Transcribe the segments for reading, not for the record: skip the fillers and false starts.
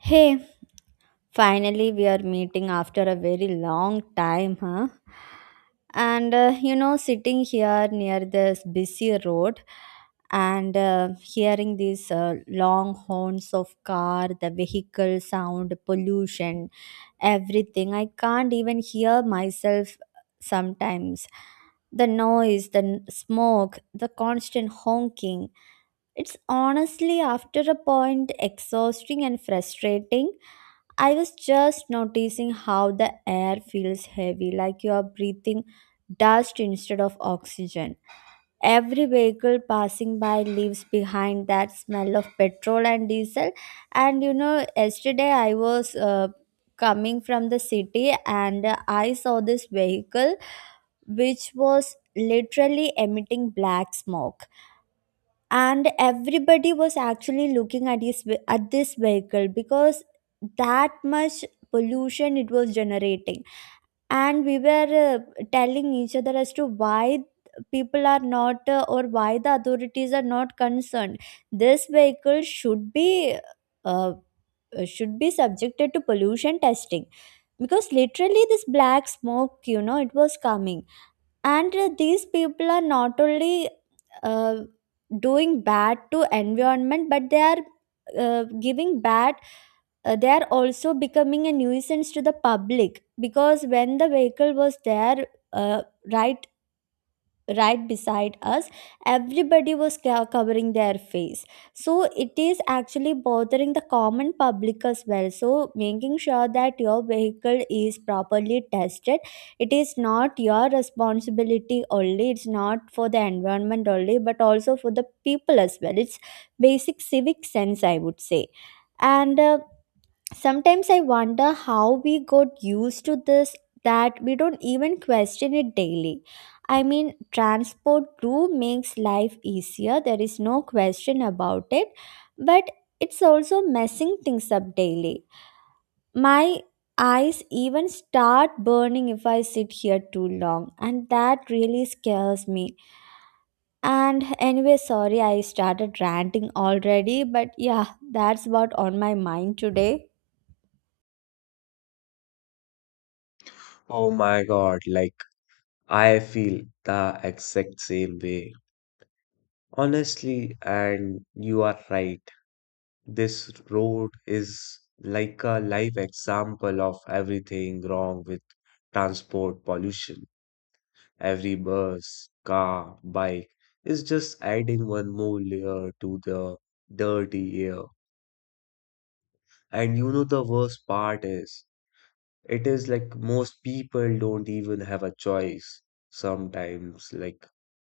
Hey, finally we are meeting after a very long time, huh? Sitting here near this busy road and hearing these long horns of car, the vehicle sound, pollution, everything, I can't even hear myself sometimes. The noise, the smoke, the constant honking. It's honestly, after a point, exhausting and frustrating. I was just noticing how the air feels heavy, like you are breathing dust instead of oxygen. Every vehicle passing by leaves behind that smell of petrol and diesel. And you know, yesterday I was coming from the city and I saw this vehicle which was literally emitting black smoke and everybody was actually looking at at this vehicle because that much pollution it was generating and we were telling each other as to why people are not or why the authorities are not concerned this vehicle uh, should be subjected to pollution testing because literally this black smoke you know it was coming and these people are not only uh, doing bad to environment but they are giving bad they are also becoming a nuisance to the public because when the vehicle was there uh, right right beside us everybody was covering their face. So it is actually bothering the common public as well. So making sure that your vehicle is properly tested, it is not your responsibility only, it's not for the environment only, but also for the people as well. It's basic civic sense, I would say. And Sometimes I wonder how we got used to this, that we don't even question it daily. I mean, transport too makes life easier, there is no question about it, but it's also messing things up daily. My eyes even start burning if I sit here too long, and that really scares me. And anyway, sorry I started ranting already, but yeah, that's what on my mind today. Oh my God, like I feel the exact same way. Honestly, and you are right. This road is like a live example of everything wrong with transport pollution. Every bus, car, bike is just adding one more layer to the dirty air. And you know the worst part is, it is like most people don't even have a choice sometimes like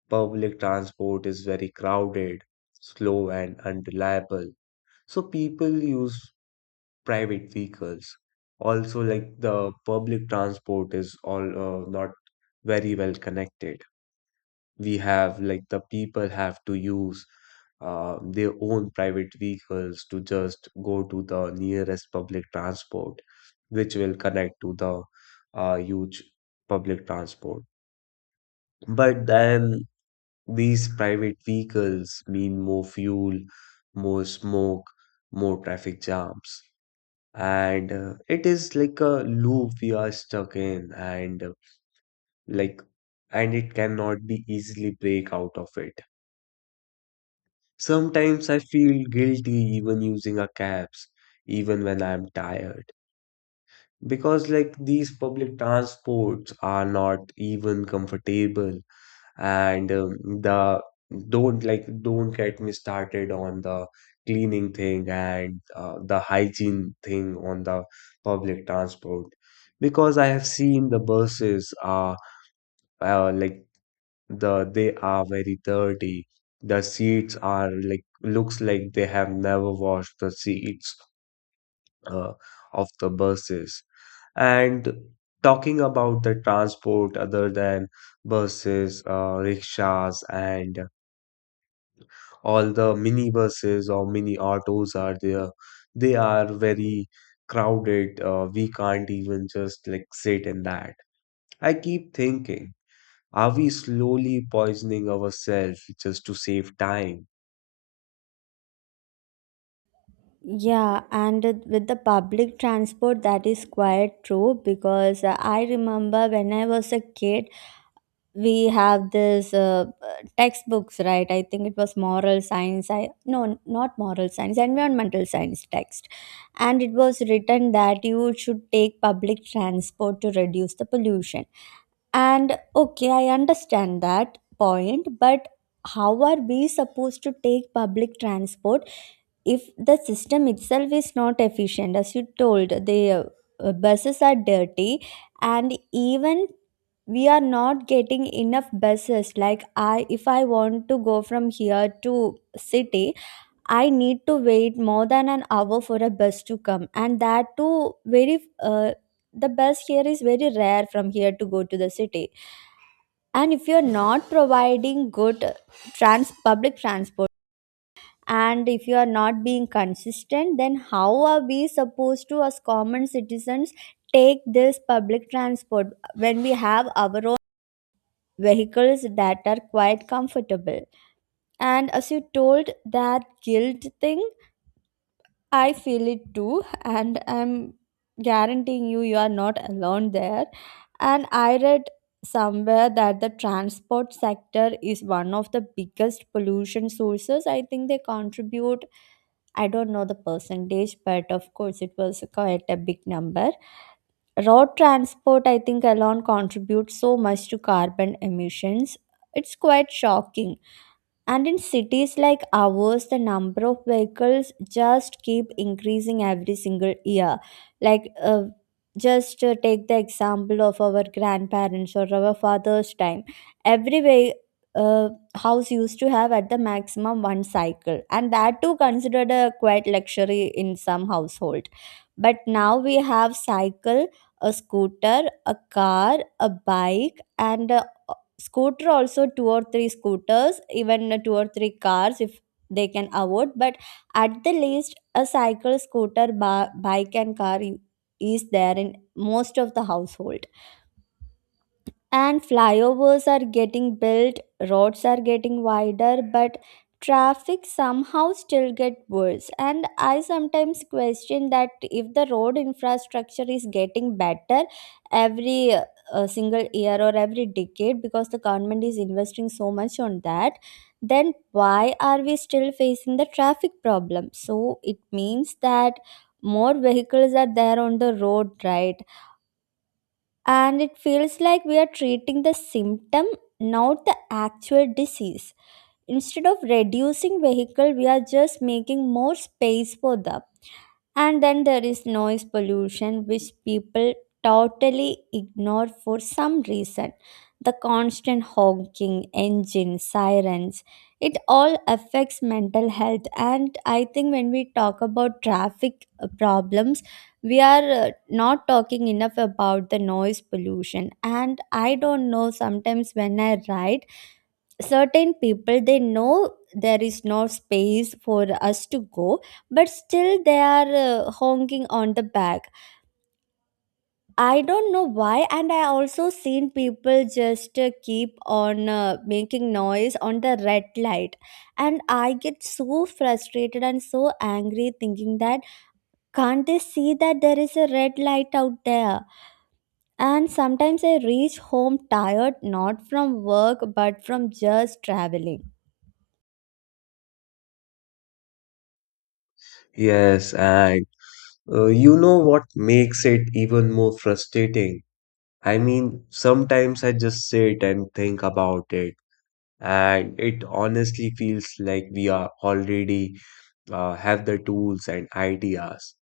public transport is very crowded, slow, and unreliable. So people use private vehicles. Also, like the public transport is all not very well connected. We have like the people have to use their own private vehicles to just go to the nearest public transport, which will connect to the huge public transport. But then these private vehicles mean more fuel, more smoke, more traffic jams. And it is like a loop we are stuck in, and like, and it cannot be easily break out of it. Sometimes I feel guilty even using a cabs, even when I'm tired, because like these public transports are not even comfortable and the don't like don't get me started on the cleaning thing and the hygiene thing on the public transport because I have seen the buses are uh, like they are very dirty. The seats are like looks like they have never washed the seats uh, of the buses. And talking about the transport other than buses, rickshaws, and all the minibuses or mini autos are there they are very crowded we can't even just like sit in that. I keep thinking, are we slowly poisoning ourselves just to save time? Yeah, and with the public transport, that is quite true because I remember when I was a kid, we have this textbooks, right? I think it was moral science. I no, not moral science, environmental science text, and it was written that you should take public transport to reduce the pollution. And okay, I understand that point, but how are we supposed to take public transport? If the system itself is not efficient as you told, the buses are dirty, and even we are not getting enough buses. Like, I if I want to go from here to city, I need to wait more than an hour for a bus to come, and that too very the bus here is very rare from here to go to the city. And if you're not providing good trans public transport and if you are not being consistent, then how are we supposed to as common citizens take this public transport when we have our own vehicles that are quite comfortable? And as you told, that guilt thing, I feel it too, and I'm guaranteeing you, you are not alone there. And I read somewhere that the transport sector is one of the biggest pollution sources. I think they contribute, I don't know the percentage, but of course it was quite a big number. Road transport, I think, alone contributes so much to carbon emissions. It's quite shocking. And in cities like ours, the number of vehicles just keep increasing every single year. Like, just take the example of our grandparents or our father's time. Every way, uh, house used to have at the maximum one cycle, and that too considered a quite luxury in some household. But now we have cycle, a scooter, a car, a bike, and scooter also two or three scooters, even two or three cars if they can afford. But at the least a cycle, scooter, bike and car is there in most of the household. And flyovers are getting built, roads are getting wider, but traffic somehow still get worse. And I sometimes question that if the road infrastructure is getting better every single year or every decade because the government is investing so much on that, then why are we still facing the traffic problem? So it means that more vehicles are there on the road, right? And it feels like we are treating the symptom, not the actual disease. Instead of reducing vehicle, we are just making more space for them. And then there is noise pollution, which people totally ignore for some reason. The constant honking, engines, sirens, it all affects mental health. And I think when we talk about traffic problems, we are not talking enough about the noise pollution. And I don't know, sometimes when I ride, certain people, they know there is no space for us to go, but still they are honking on the back. I don't know why. And I also seen people just keep on making noise on the red light, and I get so frustrated and so angry thinking that can't they see that there is a red light out there. And sometimes I reach home tired, not from work but from just traveling. Yes, and you know what makes it even more frustrating, I mean sometimes I just sit and think about it, and it honestly feels like we are already have the tools and ideas,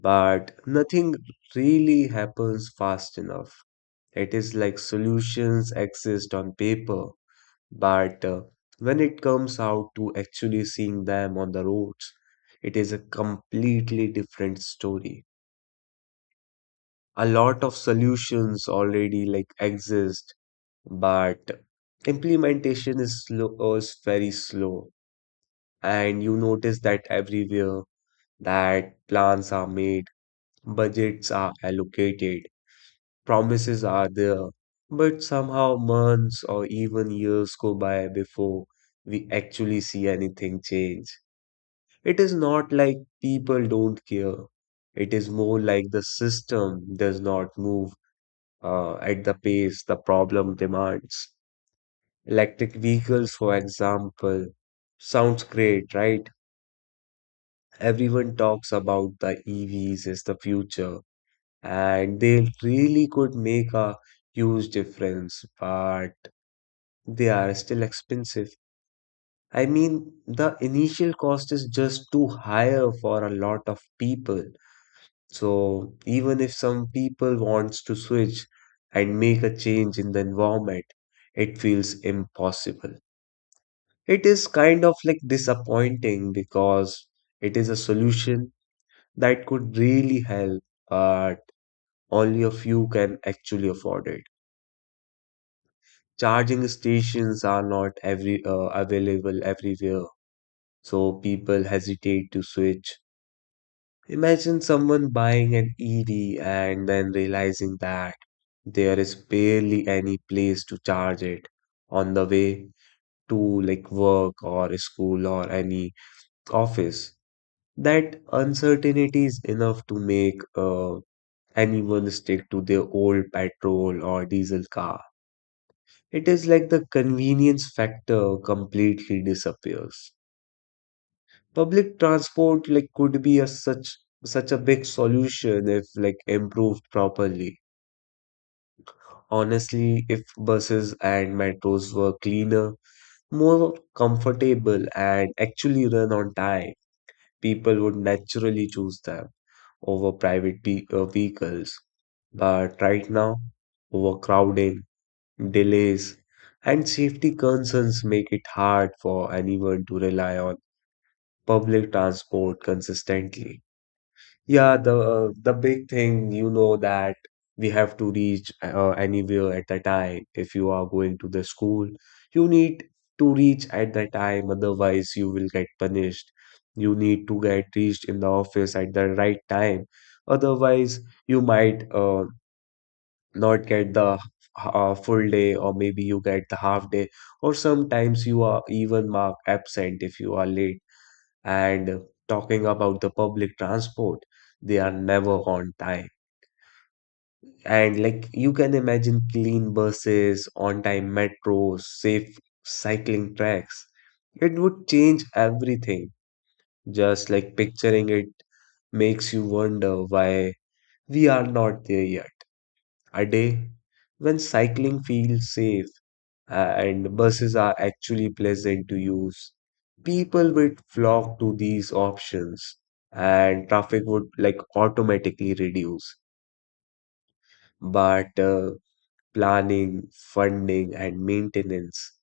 but nothing really happens fast enough. It is like solutions exist on paper, but when it comes out to actually seeing them on the roads, it is a completely different story. A lot of solutions already like exist, but implementation is slow, is very slow, and you notice that everywhere that plans are made, budgets are allocated promises are there, but somehow months or even years go by before we actually see anything change. It is not like people don't care. It is more like the system does not move at the pace the problem demands. Electric vehicles, for example, sounds great, right? Everyone talks about the EVs is the future, and they really could make a huge difference. But they are still expensive. I mean, the initial cost is just too higher for a lot of people. So even if some people wants to switch and make a change in the environment, it feels impossible. It is kind of like disappointing because it is a solution that could really help, but only a few can actually afford it. Charging stations are not every available everywhere so people hesitate to switch. Imagine someone buying an EV and then realizing that there is barely any place to charge it on the way to like work or school or any office. That uncertainty is enough to make anyone stick to their old petrol or diesel car. It is like the convenience factor completely disappears. Public transport like could be a such a big solution if like improved properly. Honestly, if buses and metros were cleaner, more comfortable and actually run on time, people would naturally choose them over private vehicles. But right now, overcrowding, delays, and safety concerns make it hard for anyone to rely on public transport consistently. Yeah, the the big thing, you know, that we have to reach anywhere at the time. If you are going to the school, you need to reach at the time, otherwise you will get punished. You need to get reached in the office at the right time, otherwise you might not get the full day, or maybe you get the half day, or sometimes you are even marked absent if you are late and talking about the public transport, they are never on time. And like you can imagine clean buses, on-time metros, safe cycling tracks. It would change everything. Just like picturing it makes you wonder why we are not there yet. A day when cycling feels safe and buses are actually pleasant to use. People would flock to these options and traffic would like automatically reduce. But planning, funding, and maintenance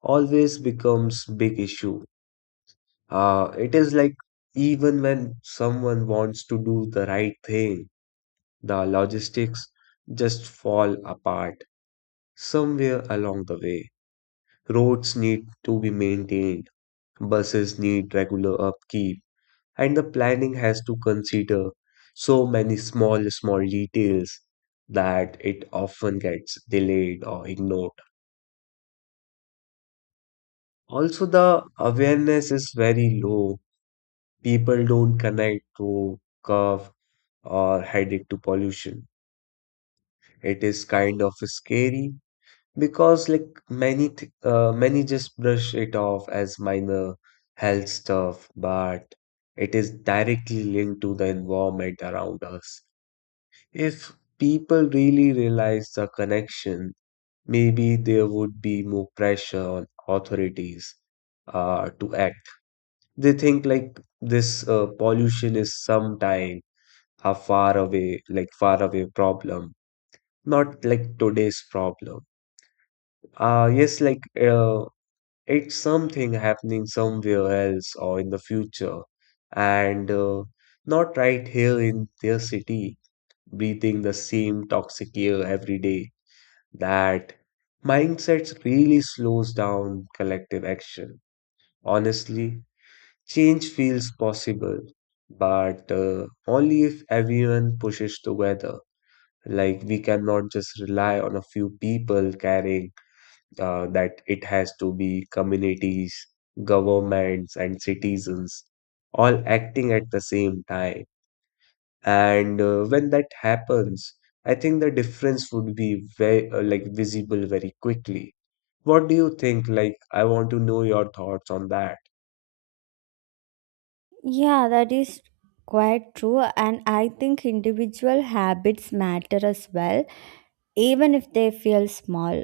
always becomes big issue. It is like even when someone wants to do the right thing, the logistics just fall apart somewhere along the way. Roads need to be maintained. Buses need regular upkeep, and the planning has to consider so many small, small details that it often gets delayed or ignored. Also, the awareness is very low. People don't connect to curve or headache to pollution. It is kind of scary because like many just brush it off as minor health stuff, but it is directly linked to the environment around us. If people really realize the connection, maybe there would be more pressure on authorities to act. They think like this pollution is sometime a far away, like far away problem, not like today's problem. Yes, like uh, it's something happening somewhere else or in the future, and not right here in their city, breathing the same toxic air every day. That mindset really slows down collective action. Honestly, change feels possible, but only if everyone pushes together. Like, we cannot just rely on a few people carrying that it has to be communities, governments, and citizens all acting at the same time. And when that happens, I think the difference would be very like visible very quickly. What do you think? Like, I want to know your thoughts on that. Yeah, that is quite true. And I think individual habits matter as well, even if they feel small.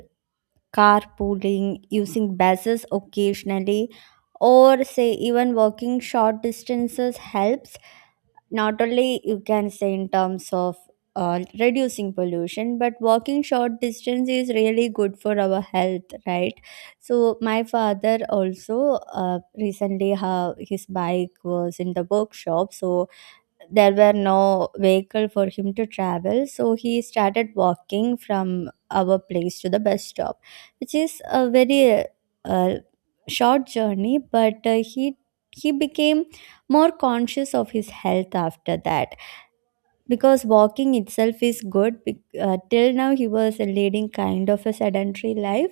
Carpooling, using buses occasionally, or say even walking short distances helps, not only you can say in terms of reducing pollution, but walking short distance is really good for our health, right? So my father also recently his bike was in the workshop, so there were no vehicle for him to travel, so he started walking from our place to the bus stop, which is a very uh, short journey. But he became more conscious of his health after that, because walking itself is good. Till now he was leading kind of a sedentary life,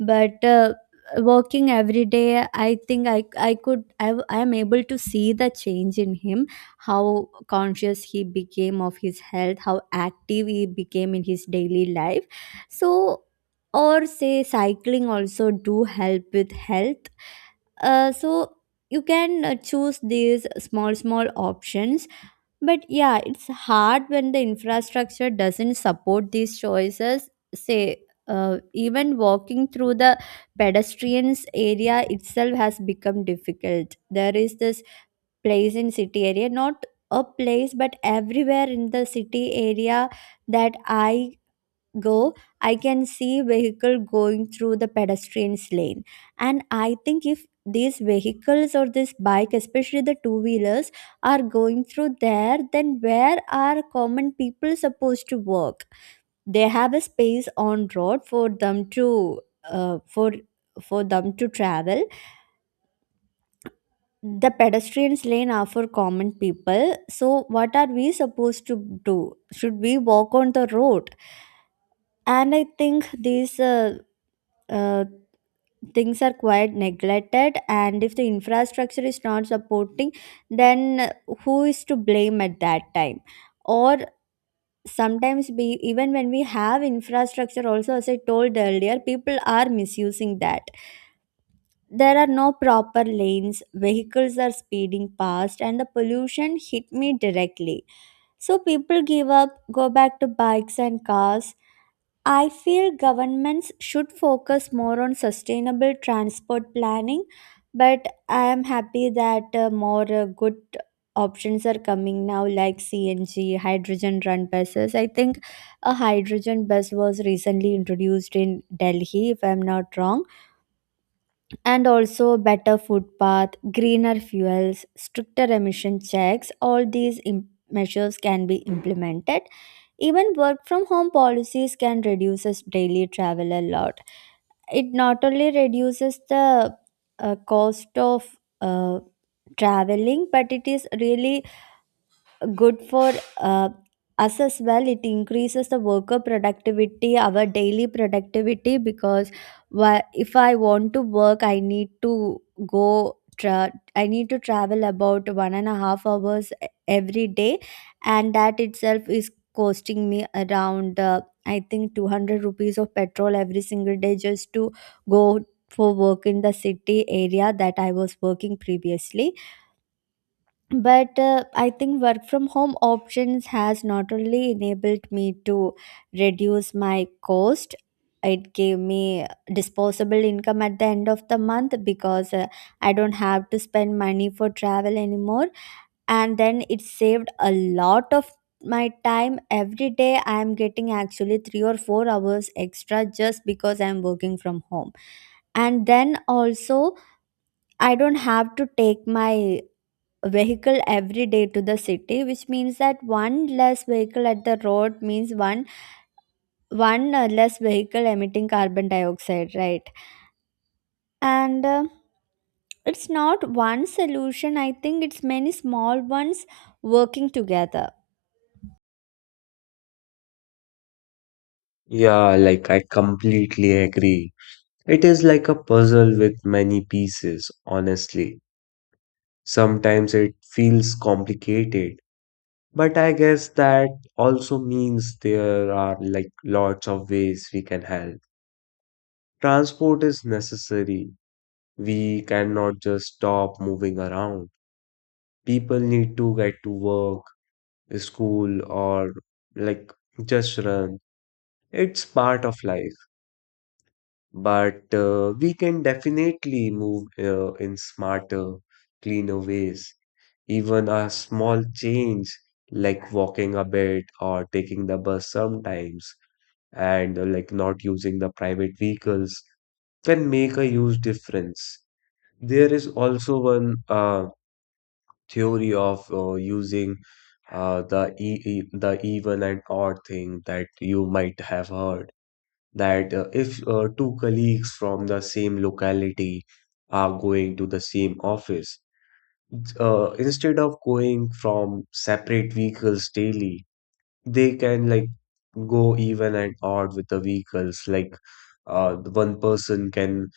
but walking every day, I think, I could I w- I am able to see the change in him, how conscious he became of his health, how active he became in his daily life. So or say cycling also do help with health. So you can choose these small small options, but yeah, it's hard when the infrastructure doesn't support these choices. Say, even walking through the pedestrians area itself has become difficult. There is this place in city area, not a place, but everywhere in the city area that I go, I can see vehicle going through the pedestrians lane. And I think if these vehicles or this bike, especially the two wheelers, are going through there, then where are common people supposed to walk? They have a space on road uh, for for them to travel. The pedestrians lane are for common people. So what are we supposed to do? Should we walk on the road? And I think these uh, things are quite neglected, and if the infrastructure is not supporting, then who is to blame at that time? Or sometimes, we even when we have infrastructure also, as I told earlier, people are misusing that. There are no proper lanes, vehicles are speeding past, and the pollution hit me directly, so people give up, go back to bikes and cars. I feel governments should focus more on sustainable transport planning, but I am happy that more good options are coming now, like CNG, hydrogen run buses. I think a hydrogen bus was recently introduced in Delhi, if I'm not wrong. And also better food footpath, greener fuels, stricter emission checks. All these measures can be implemented. Even work from home policies can reduce us daily travel a lot. It not only reduces the cost of uh, traveling, but it is really good for uh, us as well. It increases the worker productivity, our daily productivity, because if I want to work, I need to I need to travel about 1.5 hours every day, and that itself is costing me around I think 200 rupees of petrol every single day just to go for work in the city area that I was working previously. But I think work from home options has not only enabled me to reduce my cost, it gave me disposable income at the end of the month, because I don't have to spend money for travel anymore, and then it saved a lot of my time. Every day I am getting actually 3 or 4 hours extra just because I am working from home. And then also, I don't have to take my vehicle every day to the city, which means that one less vehicle at the road means one less vehicle emitting carbon dioxide, right? And it's not one solution, I think it's many small ones working together. Yeah, like I completely agree. It is like a puzzle with many pieces, honestly. Sometimes it feels complicated. But I guess that also means there are like lots of ways we can help. Transport is necessary. We cannot just stop moving around. People need to get to work, school, or like just run. It's part of life. But we can definitely move in smarter, cleaner ways. Even a small change, like walking a bit or taking the bus sometimes and like not using the private vehicles can make a huge difference. There is also one theory of using the even and odd thing that you might have heard that if two colleagues from the same locality are going to the same office, instead of going from separate vehicles daily, they can like go even and odd with the vehicles. Like the one person can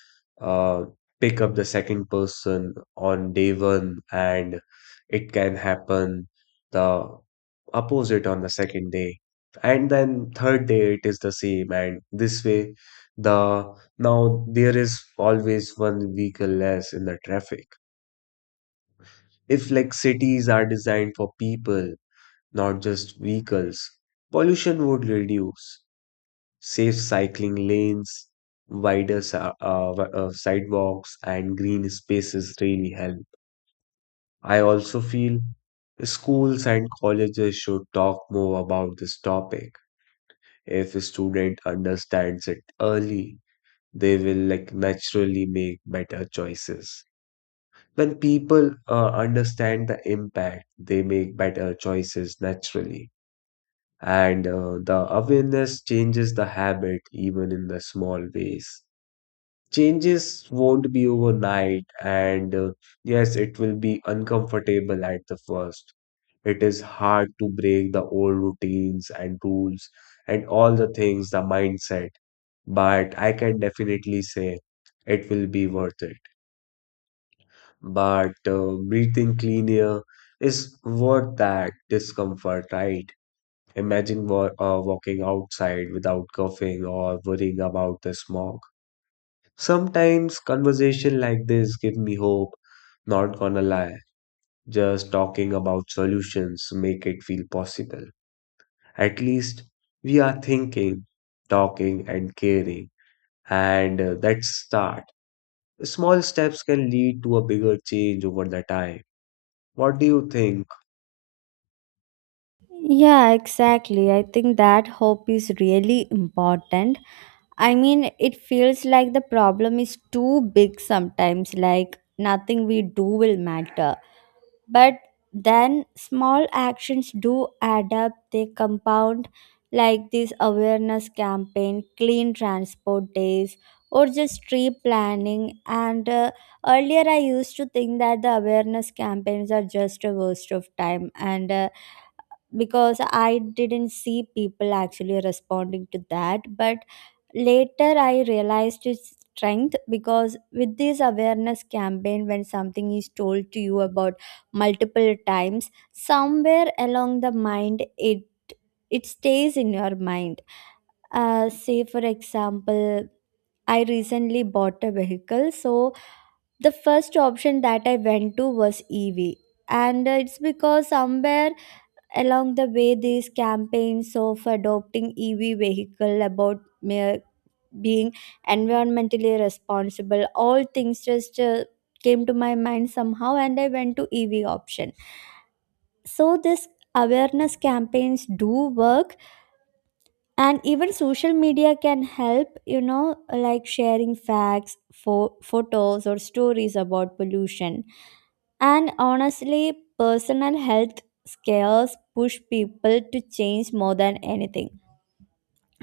uh, pick up the second person on day one, and it can happen the opposite on the second day. And then third day it is the same, and this way the now there is always one vehicle less in the traffic. If like cities are designed for people not just vehicles. Pollution would reduce, safe cycling lanes, wider sidewalks, and green spaces really help. I also feel schools and colleges should talk more about this topic. If a student understands it early, they will like naturally make better choices. When people understand the impact, they make better choices naturally. And the awareness changes the habit even in the small ways. Changes won't be overnight, and yes, it will be uncomfortable at the first. It is hard to break the old routines and rules and all the things, the mindset, but I can definitely say it will be worth it. But breathing clean air is worth that discomfort, right? Imagine walking outside without coughing or worrying about the smog. Sometimes conversation like this give me hope, not gonna lie. Just talking about solutions make it feel possible. At least we are thinking, talking and caring. And that's start. Small steps can lead to a bigger change over the time. What do you think? Yeah, exactly, I think that hope is really important. I mean, it feels like the problem is too big sometimes, like nothing we do will matter. But then small actions do add up, they compound, like this awareness campaign, clean transport days, or just tree planning. And earlier, I used to think that the awareness campaigns are just a waste of time, and because I didn't see people actually responding to that. But later I realized its strength, because with this awareness campaign, when something is told to you about multiple times, somewhere along the mind, it stays in your mind. Say for example, I recently bought a vehicle, so the first option that I went to was EV, and it's because somewhere along the way these campaigns of adopting EV vehicle, about mere being environmentally responsible, all things just came to my mind somehow, and I went to EV option. So this awareness campaigns do work, and even social media can help, you know, like sharing facts for photos or stories about pollution. And honestly, personal health scares push people to change more than anything.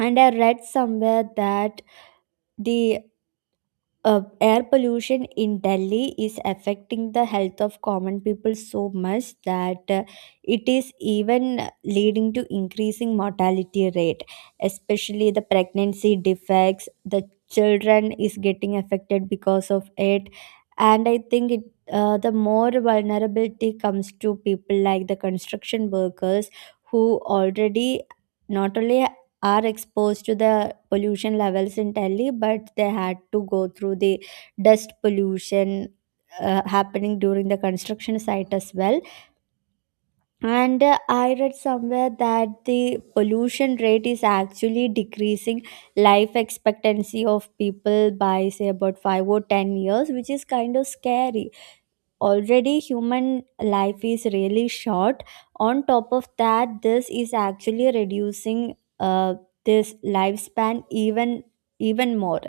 And I read somewhere that the air pollution in Delhi is affecting the health of common people so much that it is even leading to increasing mortality rate, especially the pregnancy defects. The children is getting affected because of it, and I think it. The more vulnerability comes to people like the construction workers, who already not only are exposed to the pollution levels in Delhi, but they had to go through the dust pollution happening during the construction site as well. And I read somewhere that the pollution rate is actually decreasing life expectancy of people by, say, about 5 or 10 years, which is kind of scary. Already human life is really short, on top of that this is actually reducing this lifespan even even more.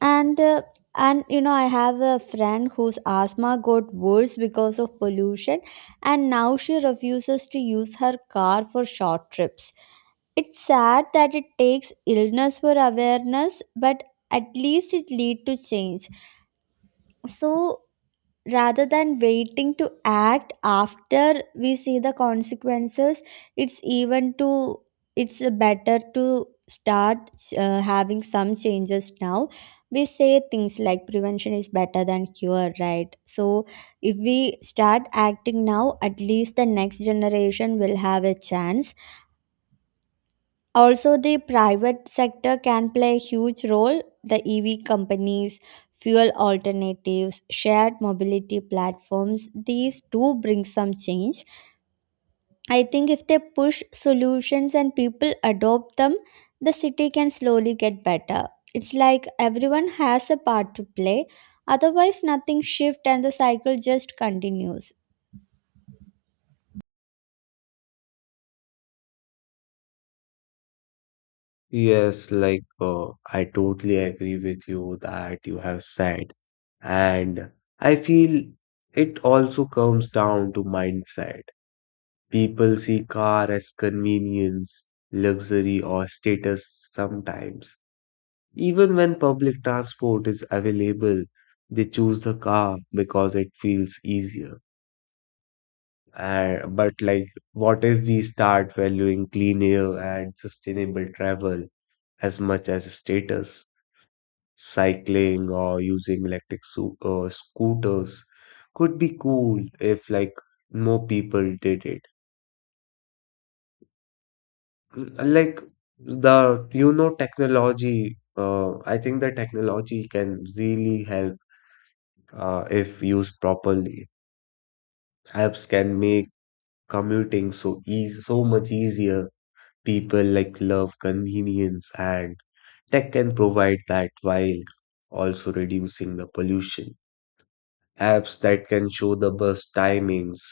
And and you know, I have a friend whose asthma got worse because of pollution, and now she refuses to use her car for short trips. It's sad that it takes illness for awareness, but at least it lead to change. So rather than waiting to act after we see the consequences, it's even to it's better to start having some changes now. We say things like prevention is better than cure, right? So if we start acting now, at least the next generation will have a chance. Also, the private sector can play a huge role. The EV companies, fuel alternatives, shared mobility platforms, these do bring some change. I think if they push solutions and people adopt them, the city can slowly get better. It's like everyone has a part to play, otherwise, nothing shifts and the cycle just continues. Yes, like I totally agree with you that you have said. And I feel it also comes down to mindset. People see car as convenience, luxury, or status sometimes. Even when public transport is available, they choose the car because it feels easier. But like, what if we start valuing clean air and sustainable travel as much as status? Cycling or using electric scooters could be cool if like more people did it, like, the you know, technology, I think the technology can really help if used properly. Apps can make commuting so much easier. People like love convenience and tech can provide that while also reducing the pollution. Apps that can show the bus timings,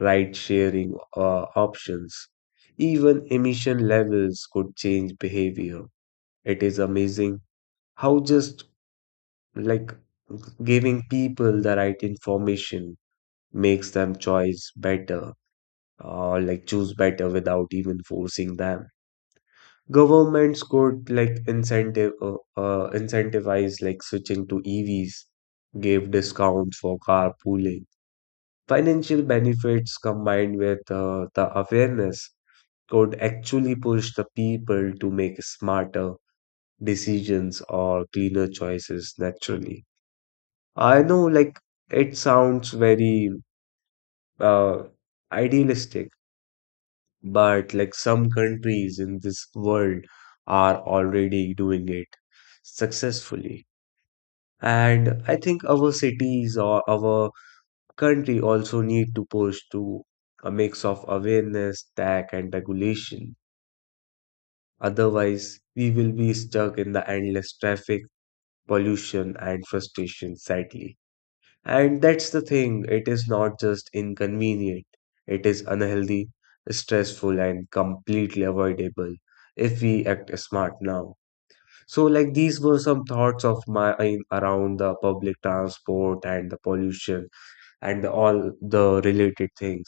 ride sharing options, even emission levels could change behavior. It is amazing how just like giving people the right information makes them choice better or like choose better without even forcing them. Governments could like incentive incentivize like switching to EVs, give discounts for carpooling. Financial benefits combined with the awareness could actually push the people to make smarter decisions or cleaner choices naturally. I know, like, it sounds very uh, idealistic, but like some countries in this world are already doing it successfully. And I think our cities or our country also need to push to a mix of awareness, tax, and regulation. Otherwise, we will be stuck in the endless traffic, pollution, and frustration, sadly. And that's the thing, it is not just inconvenient, it is unhealthy, stressful, and completely avoidable if we act smart now. So, like, these were some thoughts of mine around the public transport and the pollution and all the related things.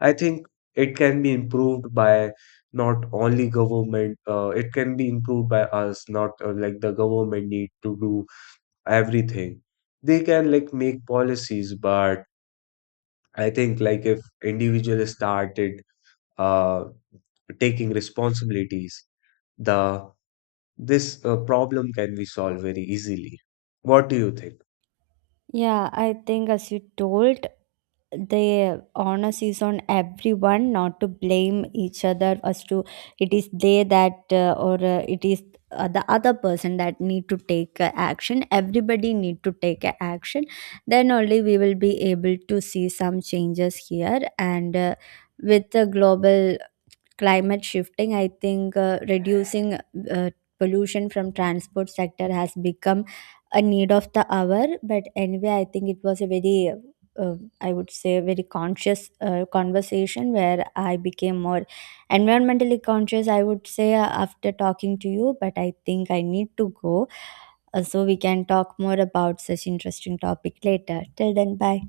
I think it can be improved by not only government, it can be improved by us, not like the government need to do everything. They can like make policies, but I think like if individuals started uh, taking responsibilities, the this problem can be solved very easily. What do you think? Yeah, I think as you told, the onus is on everyone, not to blame each other as to it is they that or it is the other person that need to take action. Everybody need to take a action, then only we will be able to see some changes here. And with the global climate shifting, I think reducing uh, pollution from transport sector has become a need of the hour. But anyway, I think it was a very I would say very conscious conversation, where I became more environmentally conscious, I would say, after talking to you. But I think I need to go, so we can talk more about such interesting topic later. Till then, bye.